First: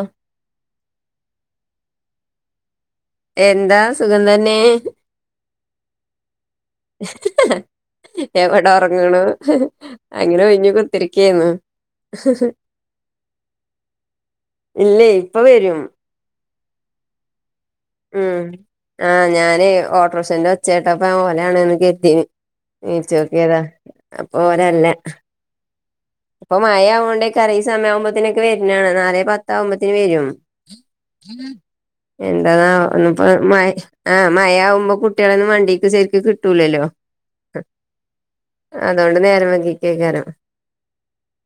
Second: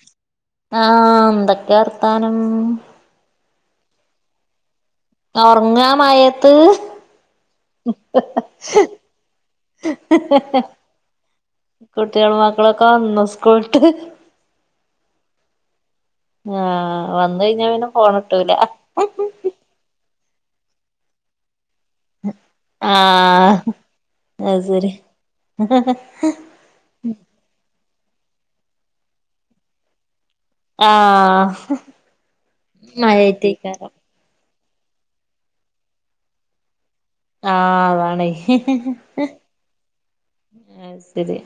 അഹ് ആഹ് എന്തൊക്കെ വർത്താനം? എന്താ സുഖം തന്നെ. ഒറങ്ങാ മഴത്ത്? എവിടെ ഒറങ്ങണ അങ്ങനെ ഓയൂഞ് കുത്തിരിക്കായിന്നു കുട്ട്യാലും മക്കളൊക്കെ വന്നൊ സ്കൂൾട്ട്? ഇല്ലേ ഇപ്പൊ വരും ആഹ് വന്ന കഴിഞ്ഞാ പിന്നെ ഫോണ് ഉം കിട്ടൂല ആഹ് ഞാന് ഓട്ടോറിക്ഷേന്റെ ഒച്ചേട്ടപ്പ ഒലാണെന്ന് കേരുതി ആഹ് നീച്ചോക്കിയതാ അപ്പൊ ഓരല്ല ഹാ ഹാ പ്പ മഴ ആവുകോണ്ടേക്കെറ സമം ആവുമ്പോത്തനൊക്കെ വരുന്നതാണ് നാലെ പത്താവുമ്പത്തത്തിന് വരും ആഹ് എന്താ ന്നാവോ ഇന്ന് പോ മഴെ മഴയായിട്ടേക്കാരം ആഹ് മഴയാവുമ്പോ കുട്ട്യാളെന്നും വണ്ടിക്ക് ശരിക്കും കിട്ടൂലല്ലോ ആഹ് അതാണേ അതൊണ്ട് നേര വൈകി കേക്കാരം അഹ് ശരി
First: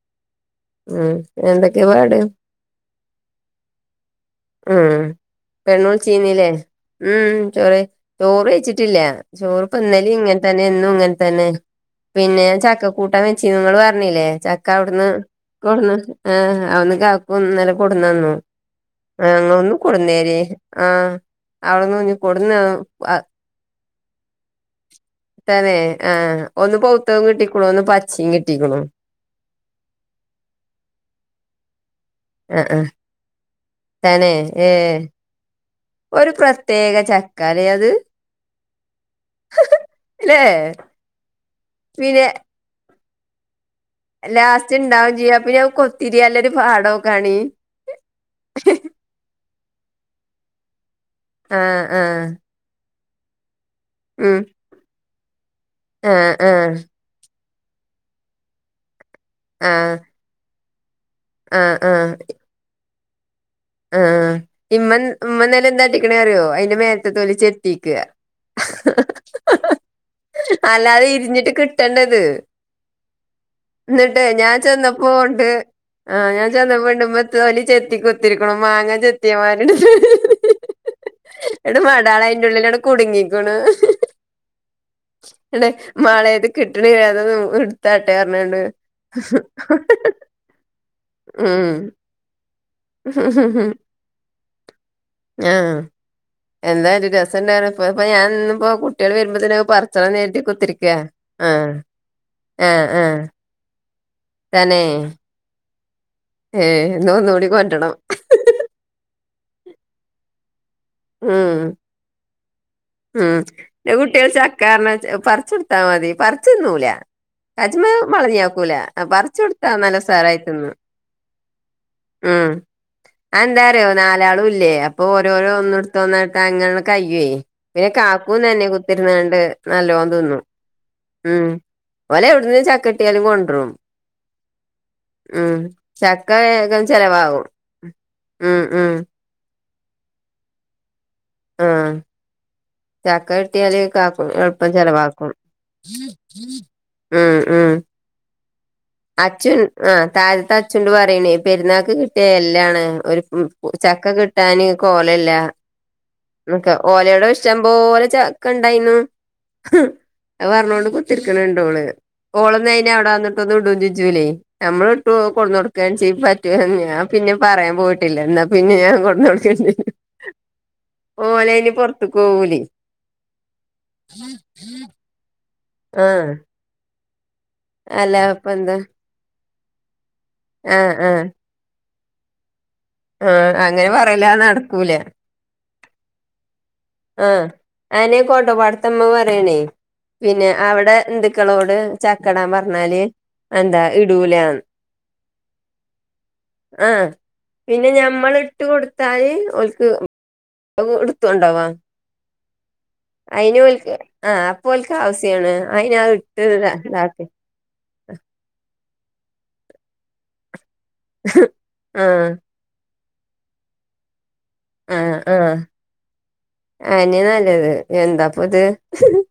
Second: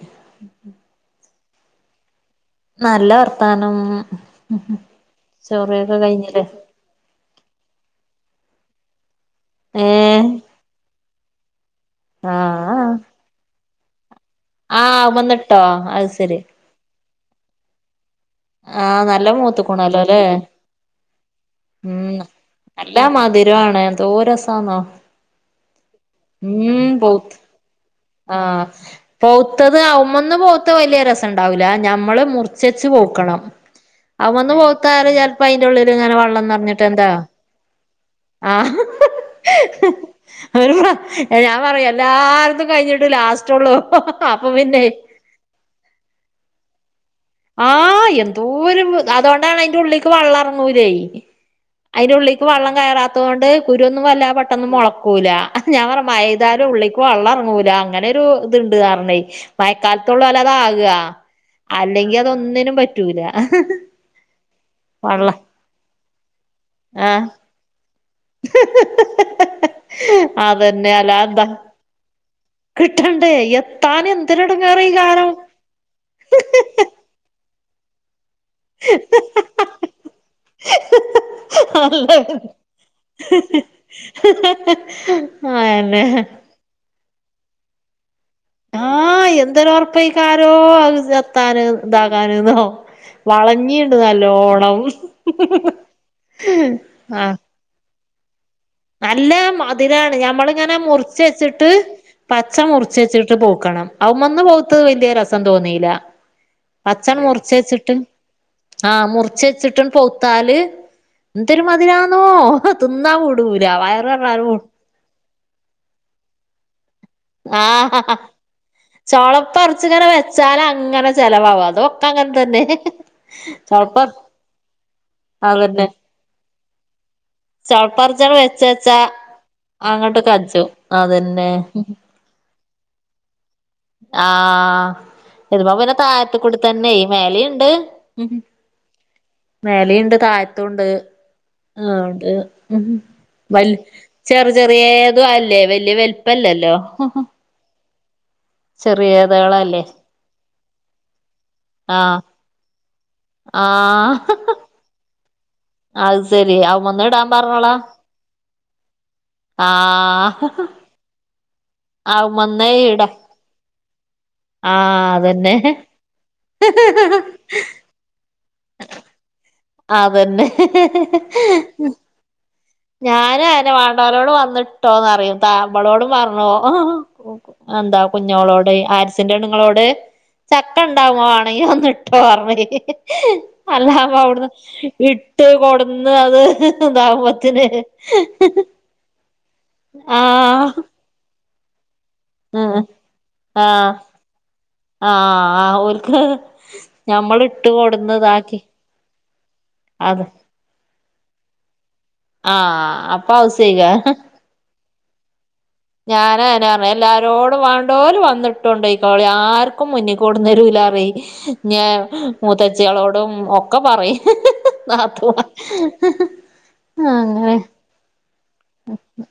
ആഹ് എന്തൊക്കെയ പാട്? നല്ല വർത്താനം ഉം ചോറൈ ക്കെ കഴിഞ്ഞില്ലേ? പെണ്ണുളിച്ചീന്നില്ലേ ഉം ചോറ് ചോറ് വെയിച്ചിട്ടില്ല ചോറ് പ ഇന്നലി ഏഹ് ങ്ങനെ തന്നെ ഇന്നും ഇങ്ങനെ തന്നെ പിന്നെ ഞാ ആഹ് ചക്കക്കൂട്ടാൻ വെച്ചി നിങ്ങ ല്ലേ ചക്ക ആഹ് അവിടുന്ന് വന്നിട്ടോ കൊടന്ന് അത് ശരി ആഹ് അവന്ന് കക്കും ഇന്നലെ കൊടന്നന്നു. നല്ല ആഹ് അങ്ങ ഒന്നും മൂത്ത്ക്ക്ണല്ലോ ല്ലേ കൊടുന്നേരി ആഹ് അവിടുന്ന് കുഞ്ഞ് ഉം കൊടുന്ന് നല്ലാ ആ, മധുരണ് എന്തോ രസാന്നോ തന്നെ ആഹ് ഒന്ന് ഉം പൗത്തതും കിട്ടിക്കണു ഒന്ന് പച്ചയും കിട്ടിക്കണു പോത്തത് അമ്മന്ന് പോത്ത വല്ല്യ രസണ്ടാവൂല്ല ഞമ്മള് ആഹ് ആഹ് മുറിച്ച് പൗ - ങ്ങണം തന്നെ വന്ന് ഏഹ് പൗത്തല് ചെപ്പോ അയിന്റെ ഉള്ളില് ഇങ്ങനെ ഒരു വെള്ളം നിറഞ്ഞിട്ട് പ്രത്യേക എന്താ ചക്കാലേ ആഹ് ലെ ഏഹ് ഞാൻ പറയും എല്ലാർതും കഴിഞ്ഞിട്ട് ലാസ്റ്റള്ളൂ അപ്പൊ പിന്നെ [unintelligible] തിരിയല്ലരു പാടോ കാണി ആഹ് എന്തോര അതുകൊണ്ടാണ് അതിന്റെ ഉള്ളിക്ക് വള്ളറങ്ങൂല്ലേ ആഹ് അയിന്റെ ആഹ് ഉള്ളിക്ക് വെള്ളം കയറാത്തത് കൊണ്ട് കുരു ഒന്നും പെട്ടന്നും മുളക്കൂല ഞാൻ പറയ ആഹ് ആഹ് മയ്താനം ഉള്ളിക്ക വള്ളം ഇറങ്ങൂല അങ്ങനൊരു ഇത്ണ്ട് റഞ്ഞേ ആഹ് മഴക്കാലത്തുള്ളോള് അതാ ക ആഹ് അല്ലെങ്കിൽ അതൊന്നിനും പറ്റൂല ആഹ് ആഹ് ഇമ്മൻ വള്ളം ഇമ്മന്നലെന്താട്ടിക്ക്ണ് റ്യോ അയ്ന്റെ മേൽത്തെ ആഹ് തൊലി ചെത്ത്യെക്ക അതന്നെ അല്ലാതെ അല്ലാതെന്താ ഇര്ഞ്ഞിട്ട് കിട്ടെണ്ടെത്. കിട്ടണ്ടേ എത്താൻ ന്നട്ടേ ഞാൻ എന്തൊരെടങ്ങേറാ ഈ കാലം ചെന്നപ്പോണ്ട് ഏഹ് ഞാൻ ചെന്നപ്പണ്ട് ഇ തോല് ചെത്തി കുത്തിര്ക്കുണു മാങ്ങ ചെത്ത്യെമാരി ണ്ട്. ന്നട്ട് അല്ല മടാളയ്ൻ്റുള്ളിലാണ്ട് കുട്ങ്ങീക്ക്ണ്. ന്നട്ട് അയന്നെ മളെ ഇത് കിട്ട്ണില്ല ഇതൊന്ന് ഇട്ത്താട്ടെ ർഞ്ഞാണ്ട് ആഹ് എന്തൊരർപെയ്ക്കാരോ അത് സെത്താന് ഉം ഇതാകാന് ന്നോ വളഞ്ഞിണ്ട് നല്ലോണം. ആഹ് ആഹ് പ്പൊയപ്പൊ ഞാനി ന്ന് പ്പോ നല്ല മതിരാണ് ഞമ്മളിങ്ങനെ മുറച്ച ച്ചിട്ട് ആഹ് പച്ച ആഹ് മുറിച്ച ആഹ് ച്ചിട്ട് പൗക്കണം ആയിമ്മന്ന തന്നെ പൗത്തത് വല്യ രസം തോന്നില്ല ഏഹ് ഇന്ന് അച്ചണ് ഒന്നുകൂടി കൊണ്ടരണം മുർച്ചെച്ചിട്ട് ആഹ് മുർച്ചെച്ച്ട്ടും പൗത്താല് ഉം എന്തൊരു മധിരാന്നോ തിന്നാ പു ഉം ന്റെ കുട്ട്യാൾ ചക്കാർഞാ പർച്ചൊട്ത്താ മതി പർച്ച്ന്നൂല കജ്മ്മെ ആഹ് വളഞ്ഞിയാകൂല പർച്ചോട്ത്താ നല്ല സാറായി തിന്നും. ചെലവാവതോ ഉം അഎന്താറ്യോ നാലാളുല്ലേ അപ്പൊ ഓരോരോ അതന്നെ ഒന്ന്ട് ത്ത ഒന്ന ക്കങ്ങനണ്ട് കയ്യൊയ് പിന്നെ ചവപ്പറിച്ചാണ് വെച്ച കാക്കൂന്നന്നെ വെച്ചാ കുത്തിര്ന്നാണ്ട് നല്ലോം അങ്ങോട്ട് തിന്നും. കജും ഉം അതന്നെ ഓലെവ്ട്ന്നും ചക്കട്ട്യാലും കൊണ്ട്രെും ആഹ് ഇത്പ്പപിന്നെ ചക്ക തായത്ത്ക്കൂടി വേഗം തന്നെയ് ചെലവാകും മേലിണ്ട് ഉം ഉം മേലിണ്ട് തായത്തുണ്ട്. ആഹ് ഉണ്ട് ഉം ചക്ക വല് കിട്ടിയാല് കാക്കും ചെറ് എളുപ്പം ചെലവാക്കും ചെറ്യേതുഅല്ലേ വല്യ വെൽ പ്പല്ലല്ലോ ഹും ഉം ഉം അച്ഛുൻ ചെറിയതകളല്ലേ ആഹ് തായത്ത്ത്തെ അച്ചുണ്ട് പറിണേ പെര്ന്നാക്ക് ആഹ് കിട്ട്യെ എല്ലാണ് ന്ന് ഒര് ഉം ഉ ചക്ക ആഹ് കിട്ടാന് കോല ല്ല അത് ശരി ന്ന്ക്ക അവ്മന്ന് ഓലേടെ ഇടാൻ ഇഷ്ടം പറഞ്ഞോളാ പോലെ ചക്കണ്ടയ്ന്നു. ആഹ് അത് പർഞ്ഞോണ്ട് കുത്തിര്ക്ക്ണ് ണ്ടോള് അവ്മന്നേ ഓളന്നയ്ന് ഇടാ അവടെ വന്നിട്ടൊന്ന് ടു ലെയ് ആഹ് നമ്മള്ട്ടു അതന്നെ കൊട്ന്നൊട്ക്കാ ചെ പറ്റുന്ന് ഞാം പിന്നെ പറ്യാൻ പോയിട്ടില്ല എന്നാ പിന്നെ ഞാൻ കൊട്‌ന്നൊട്ക്കേണ്ടി അതെന്നെ പോവുലെയ് ഞാനു അയെന്നെ വാണ്ടോലോട് വന്ന്ട്ടോന്നറിം താ മ്പളോടും ആഹ് പർഞ്ഞു. [unintelligible] എന്താ അല്ല അപ്പ എന്താ കുഞ്ഞോളോടെയ് ആര്സിന്റെണ്ങ്ങളോട് ആഹ് ചക്കണ്ടാവും [unintelligible] ആഹ് മാണങ്കി വന്ന്ട്ടോർഞ്ഞ്. ആഹ് അങ്ങനെ പറയല് അത് അല്ലാപ്പവ്ട്ന്ന് നടക്കൂല ഇ ട്ട് കൊട്ന്ന് അത് ഇതാകു ആനെ കോട്ടപ്പാട് ത്തെമ്മ പറ്യാണേ പിന്നെ ആഹ് അവടെ ഇന്ത്ക്കളോട് ചക്കടാം ആഹ് പർഞ്ഞാല് എന്താ ആഹ് ഇടൂലാ ആഹ് ഓൽക്ക് ഞമ്മളിട്ട് കൊട്ന്ന്താക്കി ട്ടാല് ഓൽക്ക് കു ഇട്‌ത്തൊണ്ടോവാ ആഹ് അപ്പൊ അയ്നോൽക്ക് ഔസെയ്ക ആഹ് അ പ്പോൽക്കാവസ്യാണ് അയ് ഞാ ഇട്ട് താ ഇതാക്ക് ക്ക വാണ്ടോല് വന്ന്ട്ടൊണ്ടൊയ്കോളി ആർക്കും മുന്നിക്കൊട്ന്നെരൂലാ റ്യെ ഞാ ആഹ് മൂത്തച്ച്യളോടും ഒക്കെ പറിം ആഹ് നാത്തൂമാ ആഹ് അയന്നെ ആങ്ങനെ നല്ലത് എന്താപ്പത്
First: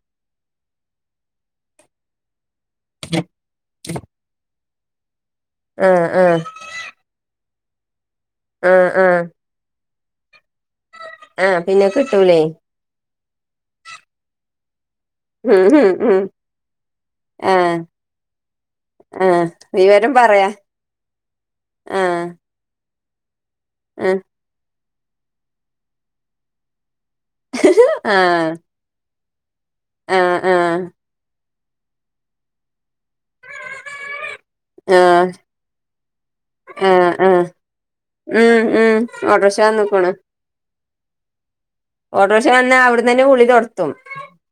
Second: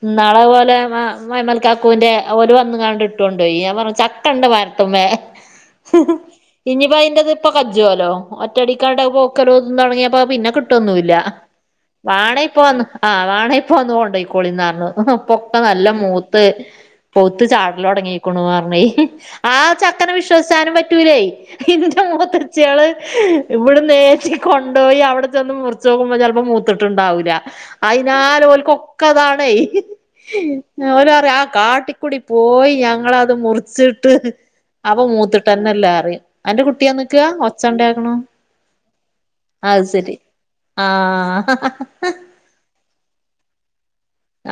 ഇന്നാളത് പോലെ മാ മയ്മൽക്കാക്കുന്റെ ഓല് വന്ന് ങ്ങാണ്ട് ട്ടൊണ്ടോയി ഞാം പർഞ്ഞ് ചക്കണ്ട് മര്ത്ത്മ്മെ ആഹ് ആഹ് ഇഞ്പ്പൊ അയ്ൻ്റെത് പ്പൊ കജോല്ലോ ആഹ് ആഹ് ഒറ്റടിക്കാണ്ടത് പൗക്കലുംതും തൊട്ങ്ങ്യപ്പത് പിന്നെ കിട്ടൊന്നുല്ല. ആഹ് പിന്നെ കിട്ടൂലേ വാണേയ് പോന്ന് ആ വാണേയ് ഇപ്പ വന്ന് കൊണ്ടൊയ്ക്കോളിന്നാണ് പൊക്ക ഉം ഉം നല്ല ഉം മൂത്ത് പൊത്ത് ആഹ് ചാടലൊടങ്ങീക്കുണു പറണേയ് ആഹ് ആ ചക്കന വിവരം പറയാ വിശ്വസിച്ചാനും പറ്റൂലേ ഇതിന്റെ ആഹ് മുഹത്ത് ച്ചേള് ഇവിടെ ആഹ് നേരിച്ചിക്ക് കൊണ്ടോയി അവിടെ ചെന്ന് മുറിച്ചു നോക്കുമ്പോ ചിലപ്പോ മൂത്തിട്ടുണ്ടാവൂല അയിനാല് ആഹ് ഓൽക്കുക്ക അതാണേ ആഹ് ആഹ് ഓല് പറയാ കാട്ടിക്കുടി പോയി ഞങ്ങളത് മുറിച്ചിട്ട് അവ ആഹ് മൂത്തിട്ടന്നല്ല പറീം അന്റെ കുട്ടി ആഹ് വന്ന്ക്കാ ആഹ് ഒച്ച ഉണ്ടേക്കണു ഉം ഉം ഉം ഓട്ടർഷാ വന്ന്ക്ക്ണ് ആ ട്രേഷതന്ന അവിടന്ന് തന്ന ഗുളിക ഒർത്തും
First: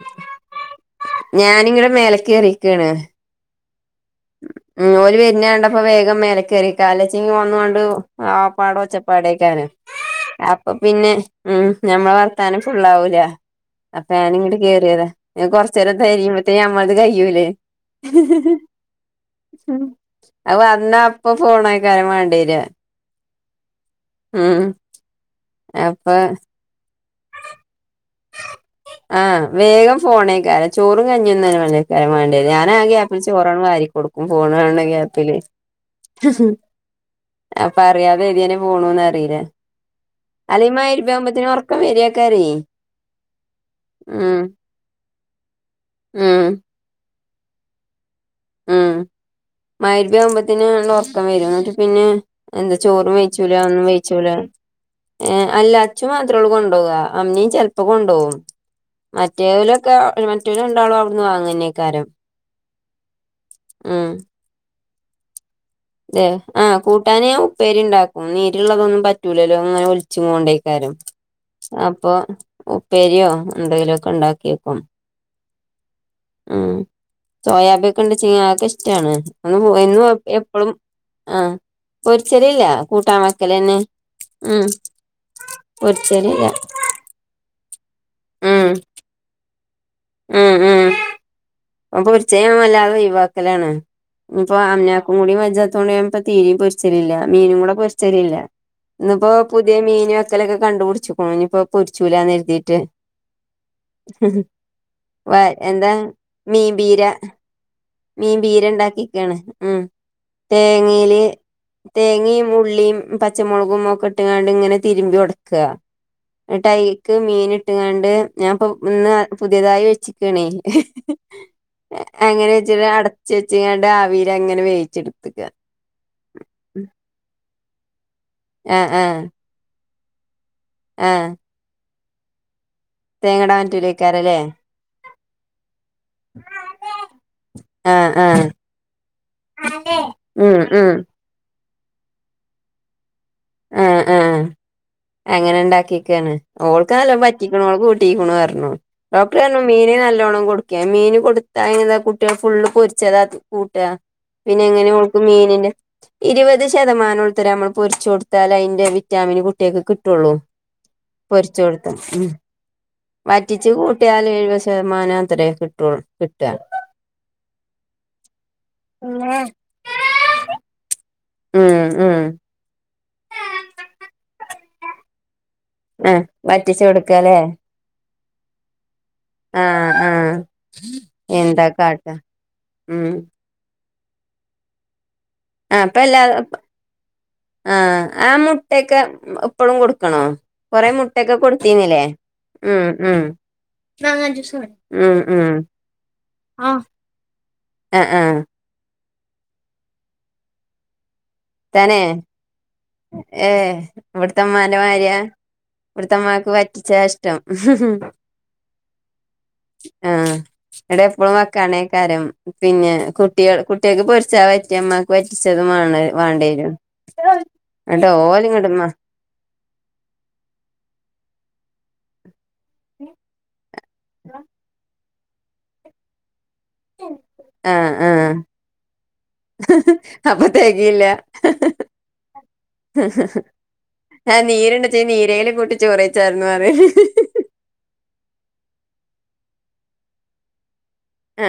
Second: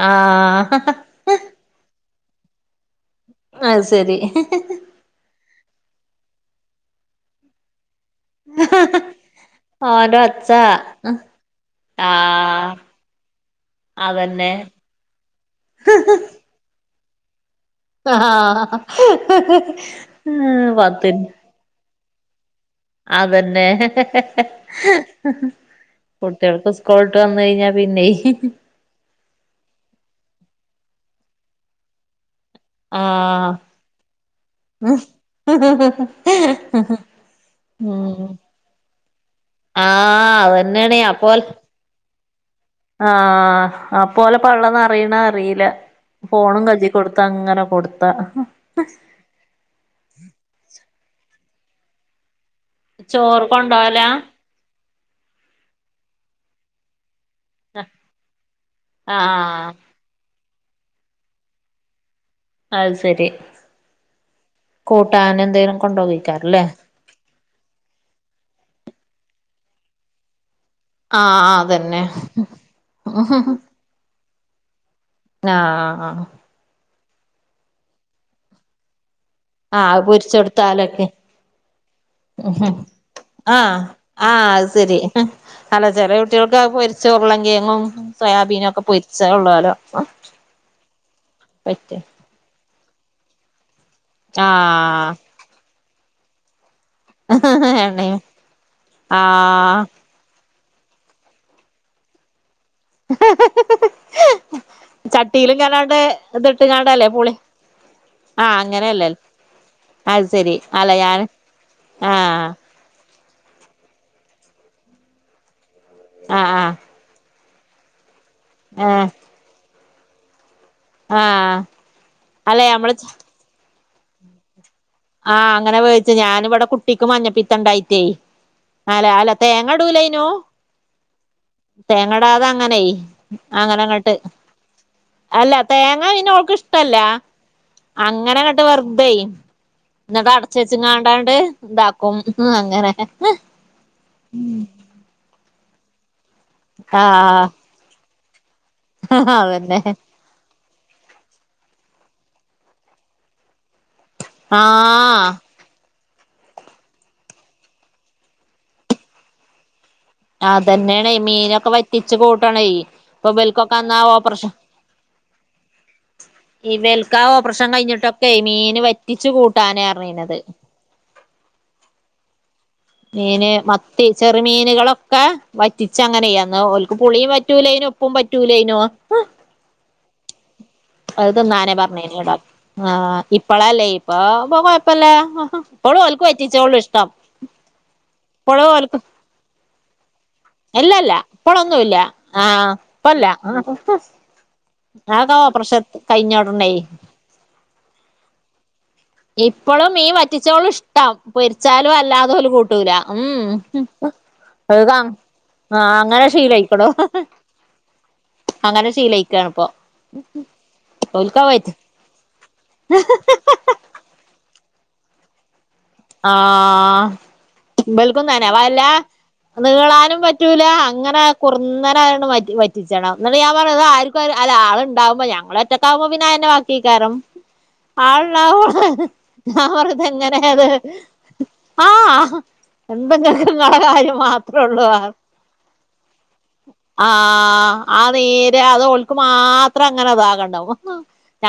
ആഹ് ഞാനിങ്ങനെ മേലെക്ക് കേറിയേക്കണ് അത് ശരി ഉം ഓല് വെരുന്ന കണ്ടപ്പോ വേഗം മേലെക്കേറിക്കാ അല്ലൊച്ചിങ്ങ് ഒന്നു കൊണ്ട് ആപ്പാടോച്ചപ്പാടേക്കാന്. ഓന്റെ ഒച്ച അപ്പൊ പിന്നെ ഉം ഞമ്മള വർത്താനം ആഹ് ഫുള്ളാവൂല. അപ്പ ഞാന അതന്നെ ഇങ്ങോട്ട് കേയറിയതാ കൊറച്ച നേരം തരിയുമ്പോഴത്തേ നഞമ്മളത് കഴ്യൂലേ. ആഹ. ഉ അ വന്നാ അപ്പൊ ഫോണ ആായിക്കാരൻ വേണ്ടിരാ. അതന്നെ അപ്പൊ കുട്ടികൾക്ക്. സ്‌കൂൾട്ട് വന്ന കഴിഞ്ഞാ പിന്നെ. ആഹ് വേഗം ഫോണേക്കാര ചോറും കഞ്ഞൊന്ന തന്ന മലക്കാരൻ വേണ്ട. ാ ഗ്യാപ്പിൽ ആഹ് ചോറോണം വാരി കൊടുക്കും ഫോണണ ഗ്യാപ്പില്. അപ്പ അറിയാതെ ഉം എഴുനെ പോണൂന്ന്റിയില്ല ആഹ് അല്ലെങ്ക അതന്നെയാണെ മരി ആകുമ്പ. ഒ വരയാക്കര. ആഹ അപ്പോലെ പള്ളനറിയണ അറിയില്ല ഉം ഫോണും കച. കൊടുത്ത അങ്ങനെ കൊടുത്താ. ഉം മയരി ബ് ആവുമ്പോത്തന് ഉറക്കം വരും എന്നിട്ട് പിന്നെ. എന്താ ചോറും ചോറ് വേിച്ചൂല ഒന്നും കൊണ്ടോവലാ വേയിിച്ചൂല. ഏ അല്ല അച്ഛു മാത്രാഉള്ളൂ കൊണ്ടുപോകുക അമ്മനി. ചെിലപ്പോ കൊണ്ടുകും ആഹ് മറ്റേവലൊക്കെ മറ്റേവല ഉണ്ടാവളും അവിടുന്ന് വാങ്ങുന്നേക്കാരം. അത് ശരി. ആം. കൂട്ടാൻ എന്തിയേ. അതെ ആഹ കൂട്ടാനാന് ഉപ്പേരി ഉണ്ടാക്കും നീരിള്ളതൊന്നും പറ്റൂലല്ലോ അങ്ങനെ ഒലിച്ച കൊണ്ടേ. ആഹ് ആഹ് അതന്നെ അപ്പൊ ഉപ്പേരിയോ എന്തെങ്കിലുമ ഒക്കെ ഉണ്ടാക്കിയേക്കും. ആഹ. ഉ സോയാബിയക്ക ഉണ്ട്ച്ചക്കെ ഇഷ്ടാണ് ഒ പോ. പം ആ. ഉ ആഹ ആഹ ഉം അത് ശരി അല്ല ചെറിയ പൊരിച്ചലില്ല കുട്ടികൾക്ക് പോ. ചോർളങ്കിയങ്ങും സോയാബീനും ഉം ഒക്കെ പൊരിച്ച ഉള്ളലോ. ഉം ഉം അ പൊർ. ച്ചയ ഞാവല്ലാതെ ഒയവാക്കലാണ്. ഇപ്പൊ അമ്‌നാക്കും ആഹ് കൂടി മജാത്തോ തീ പ. ല്ല മീനും കൂടെ എണ്ണയും പൊര്ച്ചരില്ല ഇന്നിപ്പോൊ പുതിയ ആഹ് മീന. അക്കൊക്കെ കണ്ടുപടച്ച്ോ ഇനി ഇപ്പോ പൊരിച്ചൂലാന്ന് എഴതിയിട്ട്. വ ചട്ടിയിലും എന്താ കാനാണ്ട് ഇത് ഇട്ട് മീൻപീര ഞാണ്ടല്ലേ പളി ആഹ മീൻപീര അങ്ങനെല്ലേ ഉണ്ടാക്കിക്കാണ് ഉം അത് ശെരി അല്ല തേങ്ങയില് ഞാാന് തേങ്ങയും ഉള്ളിയും. പച്ചമുളക ഒക്കെ ഇട്ട്ാണ്ട് ഇങ്ങനെ തിരുമ്പി ഒട്ക്ക ആഹ് ആഹ് എന്നട്ടൈക്ക് മീൻ ഇട്ടാണ്ട്. ഞാൻപ്പൊ ആഹ് ഇന്ന് പുതിയതായി വെച്ചക്കണ ആഹ് അങ്ങനെ അല്ലെ വെച്ചിട്ട. നമ്മള് ചേച്ചിയണ്ട ആവിലങ്ങനെ വേവി ആഹ് അങ്ങനെ വേവിച്ച, ഞാന് ഇവടെ കുട്ടിക്ക് മഞ്ഞപ്പീത്തണ്ടായിട്ടേ. ആഹ് ആഹ് അല്ലലാ തേങ്ങടുലെനു ആഹ് തേങ്ങടാതങ്ങനെ തേങ്ങടാൻ അങ്ങനെ ഇങ്ങട്ട് പറ്റൂലേക്കാരല്ലേ അല്ല തേങ്ങ പിന്നെ ഓ ൾക്ക് ഇഷ്ല്ല. ആഹ് ആഹ് അങ്ങനെങ്ങട്ട് വെർതെ ഉം ഇന്നട്ടടച്ചച്ച് ഉം കാണ്ടാണ്ട് ഇതാക്കും അങ്ങനെ ആഹ് ആഹ് അങ്ങനെ ഇണ്ടാക്കിയെക്കാണ്. ഓൾക്ക് നല്ലോ ആഹ് പറ്റിക്ക്ണ് ഓള് കൂ ട്ടിക്ക്ണുറഞ്ഞു. ഡോക്ടർ അതന്നെ മീന് നല്ല ലോണം കൊടുക്കെ മീന് കൊടുത്താ അയിനെന്താ കുട്ടിയേള് ഫുള്ള് പൊരിച്ചതാ തി കൂട്ടാ പിന്നെ എങ്ങനെഓൾക്ക് ആഹ് മീനിന്, ഇരുപത് ശതമാനം ഉൾത്തരെ നമ്മള് പൊരിച്ചൊട് ത്താല് അയിന്റെ വിറ്റാമിന് കുട്ടിയേൾക്ക് കിട്ടൊ അതന്നെണെ മീനൊക്കെ വറ്റിച്ചു ഉം കൂട്ടണെ, ഇപ്പൊ ഇബൽക്കൊക്കെ അന്നാ ഓപ്പറേഷൻ ഇത്തറേ കിട്ടൊൾ കിട്ടാ ഇബൽക്കാ ഓപ്പറേഷൻ കഴിഞ്ഞിട്ടൊക്കെ മീന് വറ്റിച്ചു കൂട്ടാനറിഞ്ഞീനത്. ഹ്മ്മ് ഹ്മ്മ് മീന് മത്തി ചെറു മീനുകളൊക്കെ വറ്റിച്ച ആഹ് അങ്ങനെ അന്ന് വറ്റിച്ച് ഓൽക്ക് പുളീം കൊടുക്കല്ലേ പറ്റൂലെന്നു ഉപ്പും പറ്റൂലെന്നൂ ആഹ് ആഹ് അത് എന്താ തിന്നാനാ കാട്ടാ പറഞ്ഞിനെ ഡോ, ഉം ആഹ് ഇ ഇപ്പളല്ലേ ഇപ്പ ഇപ്പം കൊഴപ്പല്ല. ആഹ് ഓൾ ഇപ്പ എല്ലാ ഓൽക്ക് വറ്റിച്ചൊളു ഇഷ്ടം ആഹ് ആ ഇപ്പളും ഓൽക്ക് മുട്ടക്കെ ഇപ്പളും കൊടുക്കണോ? കൊറേ ഇല്ലല്ല മുട്ടക്കെ ഇപ്പളൊന്നുല്ല കൊടുത്തീനില്ലേ ആഹ് ഹ്മ്മ് ഹ്മ്മ് ഇപ്പല്ല മാങ്ങാ ജ്യൂസ്‌ മതി ഹ്മ്മ് അതൊക്കെ ഹ്മ്മ് ഓപ്പറേഷൻ കഴിഞ്ഞ ഉടനെ ആഹ് ആ ആഹ് ഇപ്പളും മീൻ വറ്റിച്ചോളും ഇഷ്ടം, പൊരിച്ചാലും തന്നെ അല്ലാതോല് കു കൂട്ടൂല. ഏഹ് ഹ്മ്മ് ഇവിടുത്തമ്മാന്റെ അത് കാ മാരിയാ ആഹ് അങ്ങനെ ഇവിടുത്തമ്മാക്ക് ശീലയിക്കോളും വറ്റിച്ചാ ഇഷ്ടം അങ്ങനെ ശീലയിക്കാണിപ്പം. ഓൽകത് വറ്റി കാരം പിന്നെ കുട്ട്യേ കുട്ട്യേൾക്ക് പൊരിച്ച പറ്റ ഇമ്മാക്ക് വറ്റിച്ചതും വാണം. ആഹ്, ഇബൽക്കങ്ങനെന്നെ ഓല്ങ്ങട്ട് മ വല്ലാ നീളാനും പറ്റൂല അങ്ങനെ കുറ്ന്നനായാണ്ട് വറ്റ് വറ്റിച്ചണം ഇന്നട്ട് ഞാൻ പറയാ ആർക്കാ അല്ല അത്ണ്ടാവുമ്പോ ഞങ്ങളൊറ്റക്കാവുമ്പോ പിന്നെ അതന്നെ ബാ ക്കിയേക്കാരം. ആഹ് ആഹ് ആൾണ്ടാവുമ്പോ [unintelligible] ഞാൻ വെറുതെ ഇങ്ങനെ ഇത് [unintelligible] എന്താ ഇങ്ങക്ക് ഇങ്ങളെ കാര്യം [inaudible] ആ മാത്രേ ഉള്ളൂ നീര്ണ്ടെച്ചാ പറഞ്ഞ്. നീരേലും കൂട്ടി ചോറെയ്ച്ചായിരുന്നു [inaudible] ആഹ് ആ നീര് അത് ഓൽക് മാത്രം അങ്ങനെ അതാകണ്ടാവു.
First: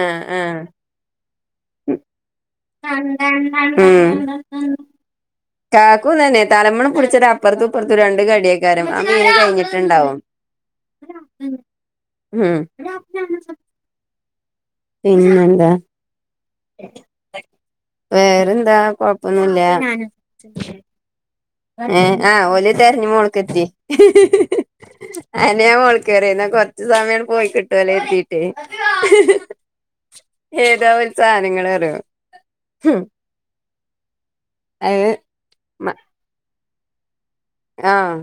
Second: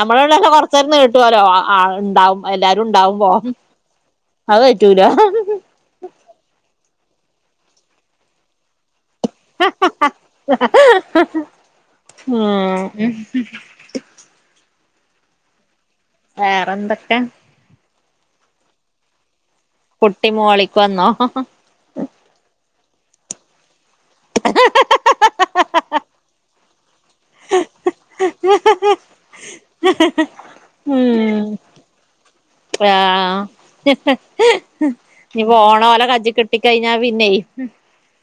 ആഹ് കൊ ആഹ് തീർന്ന് കിട്ടൊലോ ആഹ് ഇണ്ടാവും [inaudible] ഹ്മ്മ് അയ് പറ്റൂല [inaudible] കാക്കൂ ഇതെന്നെ തലമണം പുടിച്ചതപ്പർത്തും ഇപ്പർത്തും രണ്ട് കടിയാക്കി ക്കാരം. ആ മീന് കഴിഞ്ഞ്ട്ട്ണ്ടാവും. ഉം ഹ്മ്മ് പിന്നന്താ വേറെന്തൊക്കെ വേറെന്താ കൊഴപ്പൊന്നുല്ല. കുട്ടി മോളിക്ക് വന്നോ ഹ ഹ ഏഹ ആഹ് ഓല് തെരഞ്ഞ് മോളിക്കെത്തി. [inaudible] അയെന്നെ ഞാൻ മോളിക്ക് കയറിയെ ഇന്നാ കൊർ ച്ച് സമയങ്ങട്ട് പോയി കിട്ടല്ലോ എന്ന് കരതിട്ടേ [inaudible] ഏതാ ഓര് ഉം സാനങ്ങറിയോ ആഹ് അത് ഇനിയിപ്പോ ഫോണ് ഒരേ കജ്ജി കിട്ടി കഴിഞ്ഞാ പിന്നെയ മ് ആഹ്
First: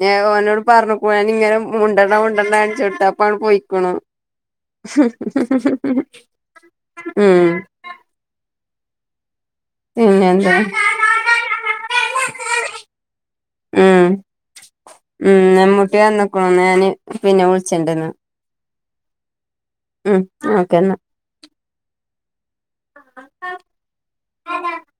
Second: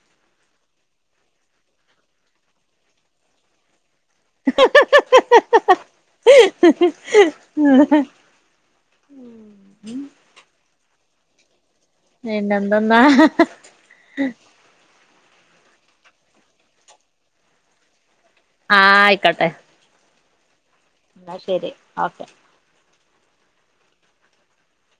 ഞ ഓനോട് പറഞ്ഞുക്കണ് ഞാൻ ഇങ്ങനെ മുണ്ടണ്ണ്ട മുണ്ടണ്ട ന്ജയച്ചു കൊടുത്തു അപ്പ അങ്ങട് പൊയിക്കണ് ഉം [inaudible] [unintelligible] പിന്നെയെന്താ? പിന്നെന്ത്‍ന്ന ഉം [unintelligible] ഉം ഉമ്മുട്ടി വന്നുക്ണ് എന്ന ഞാന് പിന്നെ വിളിച്ചിണ്ടന്ന് ആഹ് ആയിക്കോട്ടെ ഉം ഒക്കെന്നാ ന്നാ ശരി ഓക്കെ [unintelligible]